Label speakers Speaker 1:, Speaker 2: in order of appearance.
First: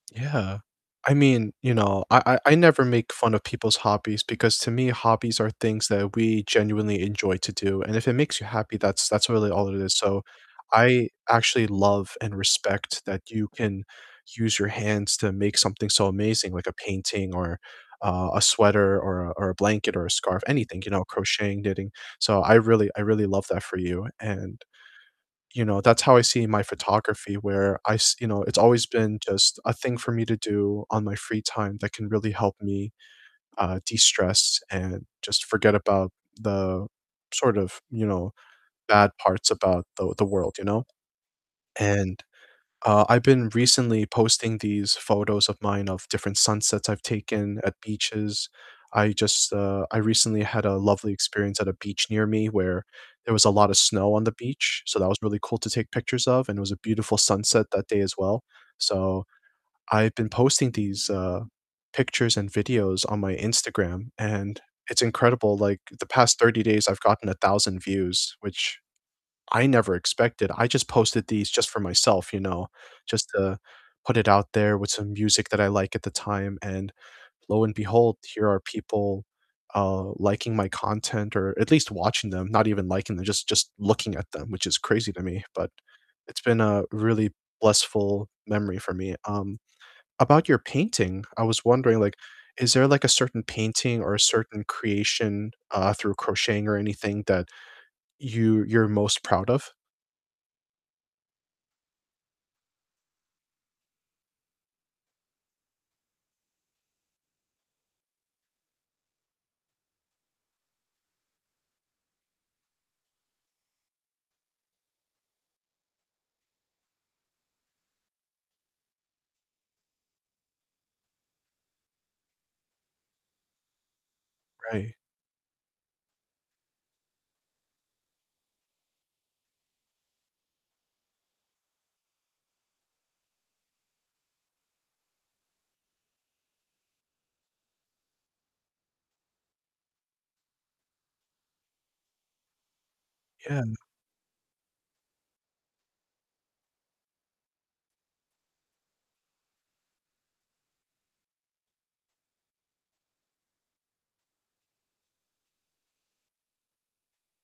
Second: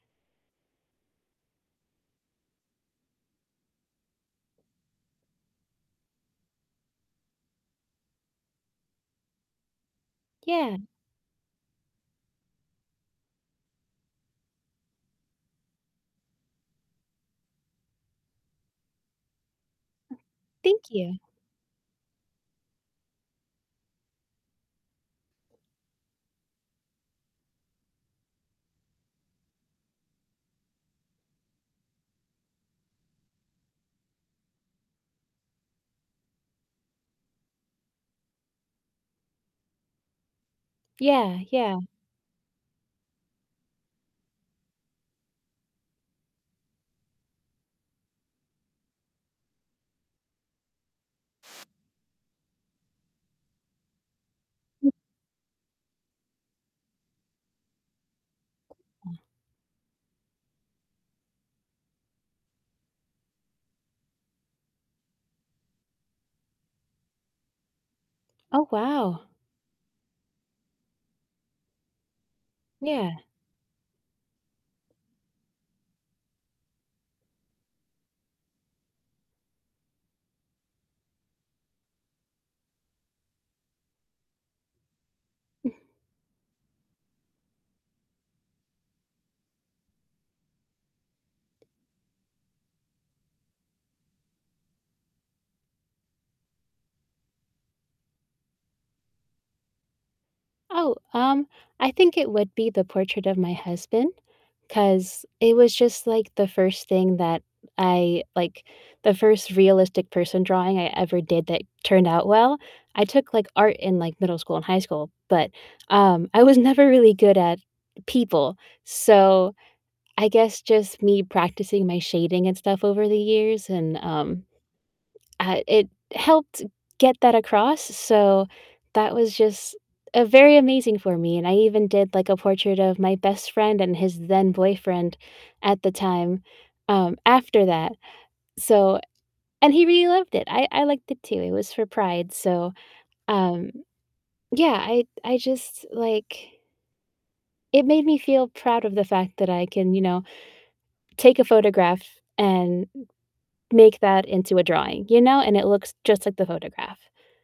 Speaker 1: Yeah, I mean, you know, I I I never make fun of people's hobbies because to me, hobbies are things that we genuinely enjoy to do and if it makes you happy that's that's really all it is so,
Speaker 2: Yeah.
Speaker 1: I actually love and respect that you can use your hands to make something so amazing, like a painting or, uh, a sweater or a or a blanket or a scarf, anything,
Speaker 2: Thank
Speaker 1: you know,
Speaker 2: you.
Speaker 1: crocheting, knitting. So, I really I really love that for you and, you know, that's how I see my photography, where I s you know, it's always been just a thing for me to do on my free time that can really help me, uh, de-stress and just forget about the sort of, you know, bad parts about the the world, you know?
Speaker 2: Yeah, yeah.
Speaker 1: And, uh, I've been recently posting these photos of mine of different sunsets I've taken at beaches. I just, uh, I recently had a lovely experience at a beach near me where there was a lot of snow on the beach, so that was really cool to take pictures of, and it was a beautiful sunset that day as well.
Speaker 2: Uh
Speaker 1: So, I've been posting these, uh, pictures and videos on my Instagram, and it's incredible, like, the past 30 days I've gotten 1,000 views,
Speaker 2: Oh,
Speaker 1: which
Speaker 2: wow.
Speaker 1: I never expected. I just posted these just for myself, you know,
Speaker 2: Yeah.
Speaker 1: just to put it out there with some music that I like at the time, and lo and behold, here are people, uh, liking my content or at least watching them, not even liking them, just just looking at them, which is crazy to me. But it's been a really blissful memory for me. Um, about your painting, I was wondering, like, is there, like, a certain painting or a certain creation, uh, through crocheting or anything that you you're most proud of?
Speaker 2: Oh, um, I think it would be the portrait of my husband, 'cause it was just, like, the first thing that I like, the first realistic person drawing I ever did that turned out well. I took, like, art in, like, middle school and high school, but, um, I was never really good at people. So, I guess just me practicing my shading and stuff over the years and, um,
Speaker 1: Ri
Speaker 2: uh, it helped get that across, s so that was just, uh, very amazing for me, and I even did, like, a portrait of my best friend and his then boyfriend at the time, um, after that. So and he really loved it, I I liked it too, it was for Pride, so,
Speaker 1: Yeah.
Speaker 2: um, yeah, I I just, like it made me feel proud of the fact that I can, you know, take a photograph and m make that into a drawing, you know? And it looks just like the photograph.